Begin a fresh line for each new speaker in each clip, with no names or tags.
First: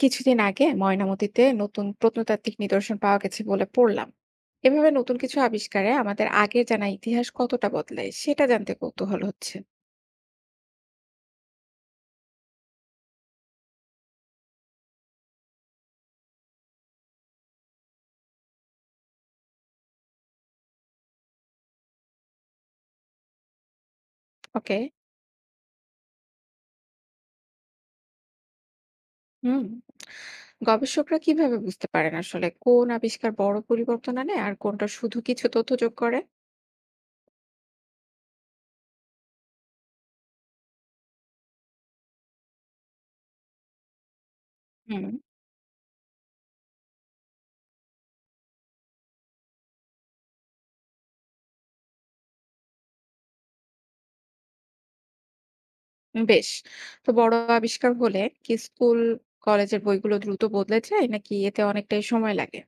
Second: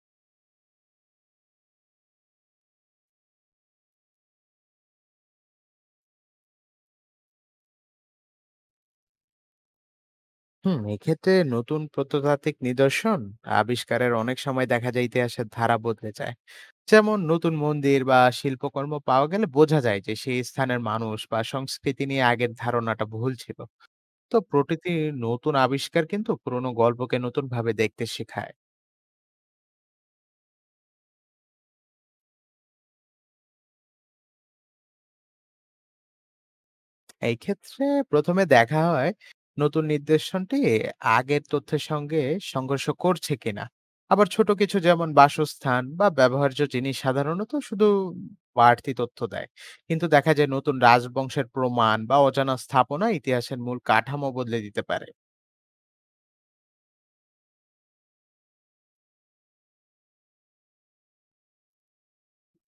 কিছুদিন আগে ময়নামতীতে নতুন প্রত্নতাত্ত্বিক নিদর্শন পাওয়া গেছে বলে পড়লাম। এভাবে নতুন কিছু আবিষ্কারে আমাদের আগে জানা ইতিহাস কতটা বদলায় সেটা জানতে কৌতূহল হচ্ছে।
হুম, এক্ষেত্রে নতুন প্রত্নতাত্ত্বিক নিদর্শন আবিষ্কারের অনেক সময় দেখা যায় ইতিহাসের ধারা বদলে যায়। যেমন নতুন মন্দির বা শিল্পকর্ম পাওয়া গেলে বোঝা যায় যে সেই স্থানের মানুষ বা সংস্কৃতি নিয়ে আগের ধারণাটা ভুল ছিল। তো
ওকে।
প্রকৃতির নতুন আবিষ্কার কিন্তু পুরনো গল্পকে নতুন ভাবে দেখতে শেখায়।
হুম। গবেষকরা কিভাবে বুঝতে পারেন আসলে কোন আবিষ্কার বড় পরিবর্তন আনে আর কোনটা শুধু কিছু তথ্য যোগ করে?
এই ক্ষেত্রে প্রথমে দেখা হয় নতুন নির্দেশনটি আগের তথ্যের সঙ্গে সংঘর্ষ করছে কিনা। আবার ছোট কিছু
হুম।
যেমন বাসস্থান বা ব্যবহার্য জিনিস সাধারণত শুধু বাড়তি তথ্য দেয়, কিন্তু দেখা যায় নতুন রাজবংশের প্রমাণ বা অজানা স্থাপনা ইতিহাসের মূল কাঠামো বদলে দিতে পারে।
বেশ। তো বড় আবিষ্কার হলে কি স্কুল কলেজের বইগুলো দ্রুত বদলে যায় নাকি এতে অনেকটাই সময় লাগে?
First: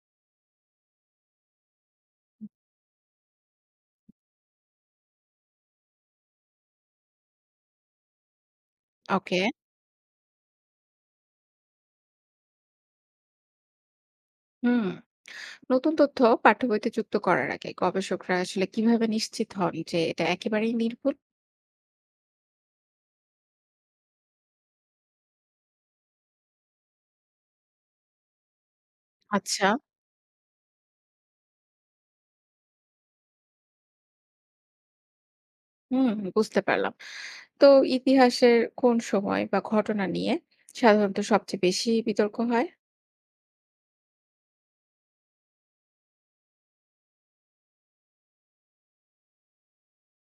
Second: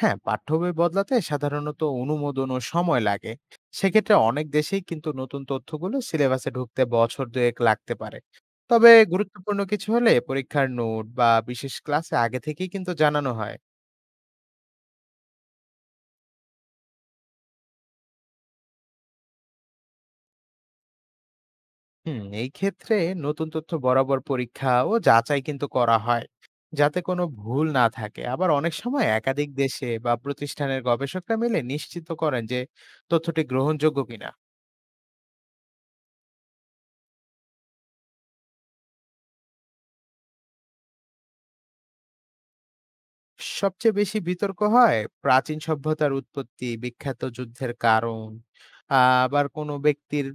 হ্যাঁ, পাঠ্য বই বদলাতে সাধারণত অনুমোদন ও সময় লাগে। সেক্ষেত্রে অনেক দেশেই কিন্তু নতুন তথ্যগুলো সিলেবাসে ঢুকতে বছর দুয়েক লাগতে পারে। তবে
ওকে।
গুরুত্বপূর্ণ কিছু হলে পরীক্ষার নোট বা বিশেষ ক্লাসে আগে থেকেই কিন্তু জানানো হয়।
হুম। নতুন তথ্য পাঠ্যবইতে যুক্ত করার আগে গবেষকরা আসলে কিভাবে নিশ্চিত হন যে এটা একেবারেই নির্ভুল?
হুম, এই ক্ষেত্রে নতুন তথ্য বরাবর পরীক্ষা ও যাচাই কিন্তু করা হয় যাতে কোনো ভুল না থাকে। আবার অনেক সময় একাধিক
আচ্ছা।
দেশে বা প্রতিষ্ঠানের গবেষকরা মিলে নিশ্চিত করেন যে তথ্যটি গ্রহণযোগ্য কিনা।
হুম। বুঝতে পারলাম। তো ইতিহাসের কোন সময় বা ঘটনা নিয়ে সাধারণত সবচেয়ে বেশি বিতর্ক হয়?
সবচেয়ে বেশি বিতর্ক হয় প্রাচীন সভ্যতার উৎপত্তি, বিখ্যাত যুদ্ধের কারণ, আ আবার কোনো ব্যক্তির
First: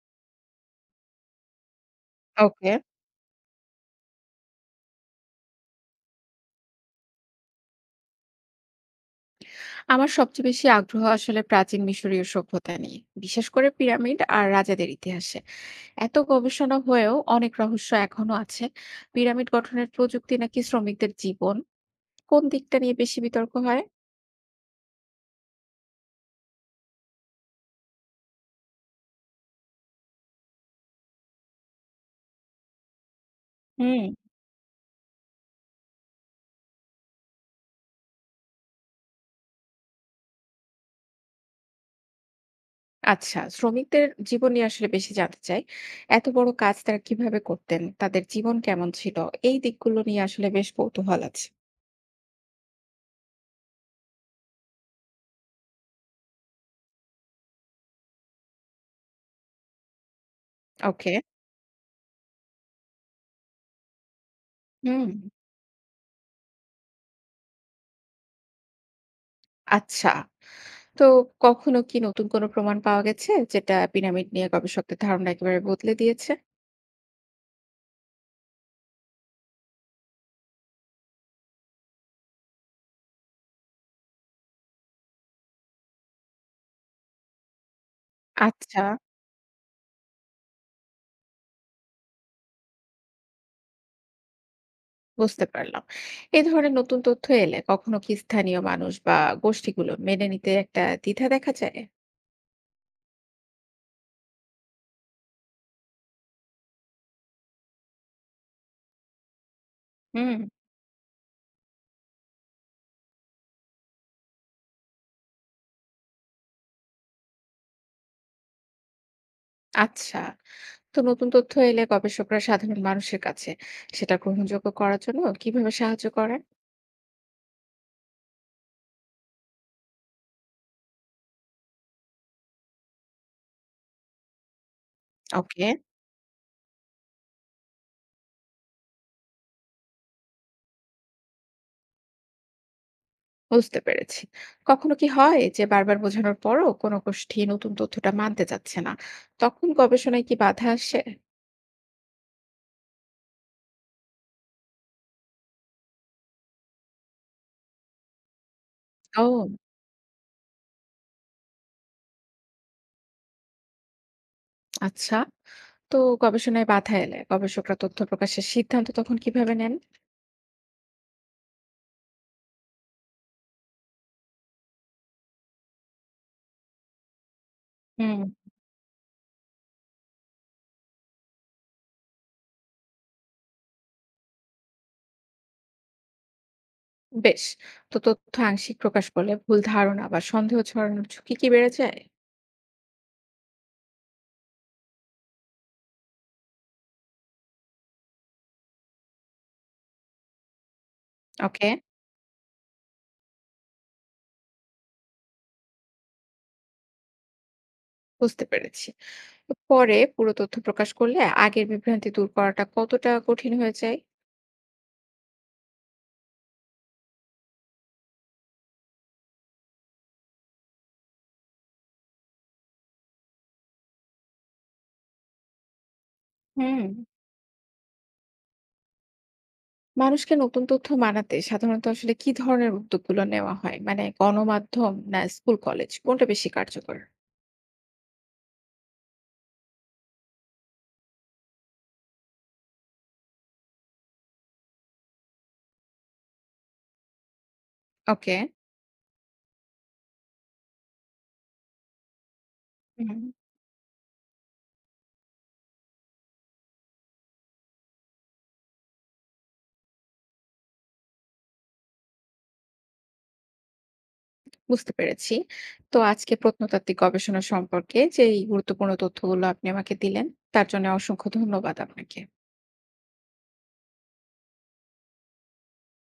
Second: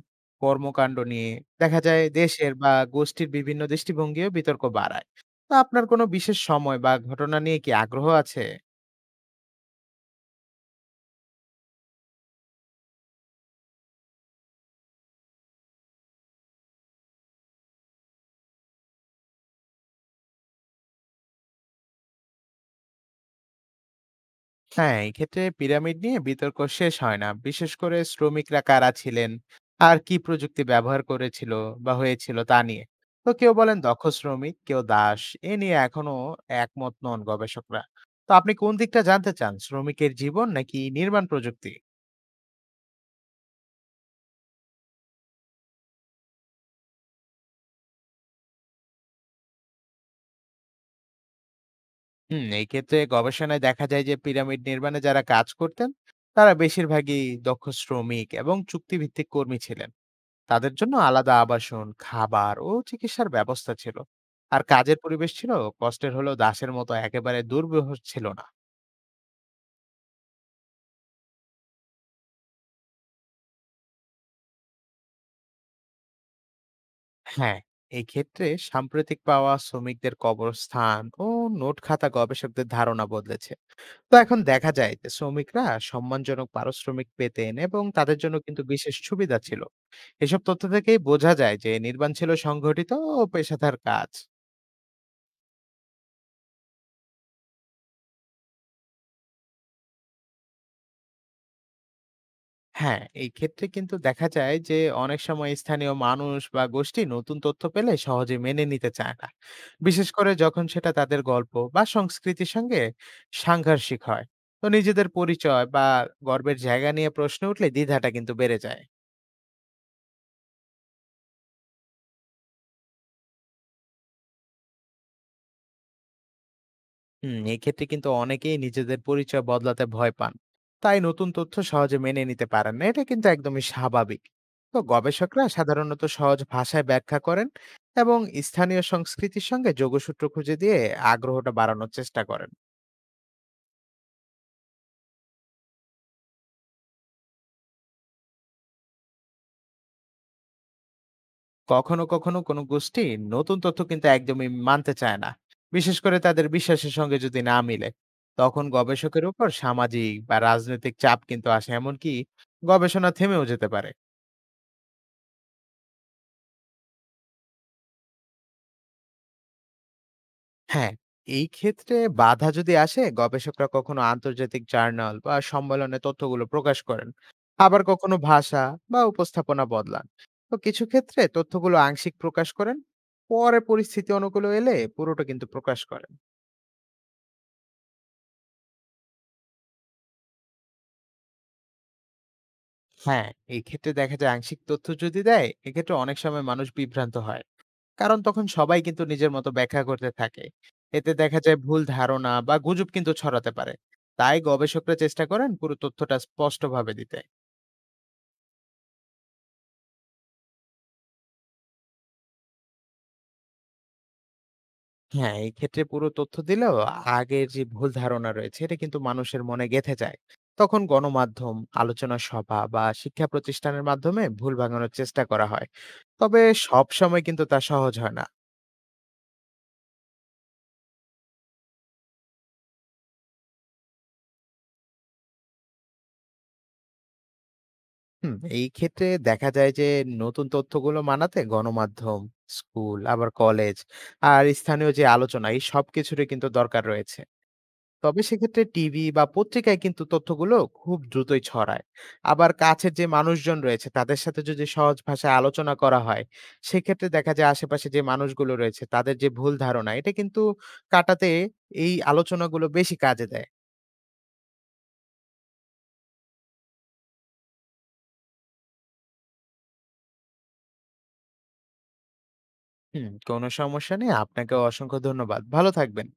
কর্মকাণ্ড নিয়ে। দেখা যায় দেশের বা
ওকে।
গোষ্ঠীর বিভিন্ন দৃষ্টিভঙ্গিও বিতর্ক বাড়ায়। তো আপনার কোনো বিশেষ সময় বা ঘটনা নিয়ে কি আগ্রহ আছে?
আমার সবচেয়ে বেশি আগ্রহ আসলে প্রাচীন মিশরীয় সভ্যতা নিয়ে, বিশেষ করে পিরামিড আর রাজাদের ইতিহাসে। এত গবেষণা হয়েও অনেক রহস্য এখনো আছে। পিরামিড গঠনের প্রযুক্তি নাকি শ্রমিকদের জীবন, কোন দিকটা নিয়ে বেশি বিতর্ক হয়?
হ্যাঁ, এক্ষেত্রে পিরামিড নিয়ে বিতর্ক শেষ হয় না, বিশেষ করে শ্রমিকরা কারা ছিলেন আর কি প্রযুক্তি ব্যবহার করেছিল বা হয়েছিল তা নিয়ে। তো কেউ বলেন দক্ষ
হুম।
শ্রমিক, কেউ দাস। এ নিয়ে এখনো একমত নন গবেষকরা। তো আপনি কোন দিকটা জানতে চান, শ্রমিকের জীবন নাকি নির্মাণ প্রযুক্তি?
আচ্ছা, শ্রমিকদের জীবন নিয়ে আসলে বেশি জানতে চাই। এত বড় কাজ তারা কিভাবে করতেন? তাদের জীবন কেমন ছিল? এই দিকগুলো নিয়ে আসলে বেশ কৌতূহল আছে।
হুম, এই ক্ষেত্রে গবেষণায় দেখা যায় যে পিরামিড নির্মাণে যারা কাজ করতেন তারা বেশিরভাগই দক্ষ শ্রমিক এবং চুক্তিভিত্তিক কর্মী ছিলেন। তাদের জন্য
ওকে।
আলাদা আবাসন, খাবার ও চিকিৎসার ব্যবস্থা ছিল। আর কাজের
হুম,
পরিবেশ ছিল কষ্টের হলেও দাসের মতো একেবারে দুর্বিবহ ছিল না।
আচ্ছা। তো কখনো কি নতুন কোনো প্রমাণ পাওয়া গেছে যেটা পিরামিড নিয়ে গবেষকদের ধারণা একেবারে বদলে দিয়েছে?
হ্যাঁ, এই ক্ষেত্রে সাম্প্রতিক পাওয়া শ্রমিকদের কবরস্থান ও নোট খাতা গবেষকদের ধারণা বদলেছে। তো এখন দেখা যায় যে শ্রমিকরা সম্মানজনক পারিশ্রমিক পেতেন এবং তাদের জন্য কিন্তু
আচ্ছা,
বিশেষ সুবিধা ছিল। এসব তথ্য থেকেই বোঝা যায় যে নির্মাণ ছিল সংগঠিত ও পেশাদার কাজ।
বুঝতে পারলাম। এ ধরনের নতুন তথ্য এলে কখনো কি স্থানীয় মানুষ বা গোষ্ঠীগুলো মেনে নিতে একটা দ্বিধা দেখা যায়?
হ্যাঁ, এই ক্ষেত্রে কিন্তু দেখা যায় যে অনেক সময় স্থানীয় মানুষ বা গোষ্ঠী নতুন তথ্য পেলে সহজে মেনে নিতে চায় না। বিশেষ করে
হুম,
যখন সেটা তাদের গল্প বা সংস্কৃতির সঙ্গে সাংঘর্ষিক হয়। তো নিজেদের পরিচয় বা গর্বের জায়গা নিয়ে প্রশ্ন উঠলে দ্বিধাটা কিন্তু বেড়ে যায়।
আচ্ছা। তো নতুন তথ্য এলে গবেষকরা সাধারণ মানুষের কাছে সেটা গ্রহণযোগ্য করার জন্য কিভাবে সাহায্য করে?
হুম, এক্ষেত্রে কিন্তু অনেকেই নিজেদের পরিচয় বদলাতে ভয় পান, তাই নতুন তথ্য সহজে মেনে নিতে পারেন না। এটা কিন্তু একদমই স্বাভাবিক। তো গবেষকরা
ওকে।
সাধারণত সহজ ভাষায় ব্যাখ্যা করেন এবং স্থানীয় সংস্কৃতির সঙ্গে যোগসূত্র খুঁজে দিয়ে আগ্রহটা বাড়ানোর চেষ্টা করেন।
বুঝতে পেরেছি। কখনো কি হয় যে বারবার বোঝানোর পরও কোনো গোষ্ঠী নতুন তথ্যটা মানতে চাচ্ছে না, তখন গবেষণায় কি বাধা আসে?
কখনো কখনো কোনো গোষ্ঠী নতুন তথ্য কিন্তু একদমই মানতে চায় না, বিশেষ করে তাদের বিশ্বাসের সঙ্গে যদি না মিলে। তখন গবেষকের
ও,
উপর সামাজিক বা রাজনৈতিক চাপ কিন্তু আসে, এমনকি গবেষণা থেমেও যেতে পারে।
আচ্ছা। তো গবেষণায় বাধা এলে গবেষকরা তথ্য প্রকাশের সিদ্ধান্ত তখন কিভাবে নেন?
হ্যাঁ, এই ক্ষেত্রে বাধা যদি আসে, গবেষকরা কখনো আন্তর্জাতিক জার্নাল বা সম্মেলনে তথ্যগুলো প্রকাশ করেন। আবার কখনো
হুম।
ভাষা বা উপস্থাপনা বদলান। তো কিছু ক্ষেত্রে তথ্যগুলো আংশিক প্রকাশ করেন। পরে পরিস্থিতি অনুকূলে এলে পুরোটা কিন্তু প্রকাশ করেন।
বেশ। তো তথ্য আংশিক প্রকাশ করলে ভুল ধারণা বা সন্দেহ ছড়ানোর ঝুঁকি কি বেড়ে যায়?
হ্যাঁ, এই ক্ষেত্রে দেখা যায় আংশিক তথ্য যদি দেয়, এক্ষেত্রে অনেক সময় মানুষ বিভ্রান্ত হয়। কারণ তখন সবাই কিন্তু নিজের মতো ব্যাখ্যা করতে থাকে। এতে দেখা যায়
ওকে।
ভুল ধারণা বা গুজব কিন্তু ছড়াতে পারে। তাই গবেষকরা চেষ্টা করেন পুরো তথ্যটা স্পষ্টভাবে দিতে।
বুঝতে পেরেছি। পরে পুরো তথ্য প্রকাশ করলে আগের বিভ্রান্তি দূর করাটা কতটা কঠিন হয়ে যায়?
হ্যাঁ, এক্ষেত্রে পুরো তথ্য দিলেও আগের যে ভুল ধারণা রয়েছে এটা কিন্তু মানুষের মনে গেঁথে যায়। তখন গণমাধ্যম, আলোচনা সভা বা শিক্ষা প্রতিষ্ঠানের মাধ্যমে ভুল ভাঙানোর চেষ্টা করা হয়। তবে
হুম।
সবসময় কিন্তু তা সহজ হয় না।
মানুষকে নতুন তথ্য মানাতে সাধারণত আসলে কি ধরনের উদ্যোগগুলো নেওয়া হয়? মানে গণমাধ্যম না স্কুল কলেজ, কোনটা বেশি কার্যকর?
হুম, এই ক্ষেত্রে দেখা যায় যে নতুন তথ্যগুলো মানাতে গণমাধ্যম, স্কুল, আবার কলেজ আর স্থানীয় যে আলোচনা, এই সবকিছুরই কিন্তু দরকার রয়েছে। তবে
ওকে।
সেক্ষেত্রে টিভি বা পত্রিকায় কিন্তু তথ্যগুলো খুব দ্রুতই ছড়ায়। আবার কাছের যে
হুম।
মানুষজন রয়েছে তাদের সাথে যদি সহজ ভাষায় আলোচনা করা হয়, সেক্ষেত্রে দেখা যায় আশেপাশে যে মানুষগুলো রয়েছে তাদের যে ভুল ধারণা, এটা কিন্তু কাটাতে এই আলোচনাগুলো বেশি কাজে দেয়।
বুঝতে পেরেছি। তো আজকে প্রত্নতাত্ত্বিক গবেষণা সম্পর্কে যে এই গুরুত্বপূর্ণ তথ্যগুলো আপনি আমাকে দিলেন, তার জন্য অসংখ্য ধন্যবাদ আপনাকে।
হুম, কোনো সমস্যা নেই। আপনাকে অসংখ্য ধন্যবাদ। ভালো থাকবেন।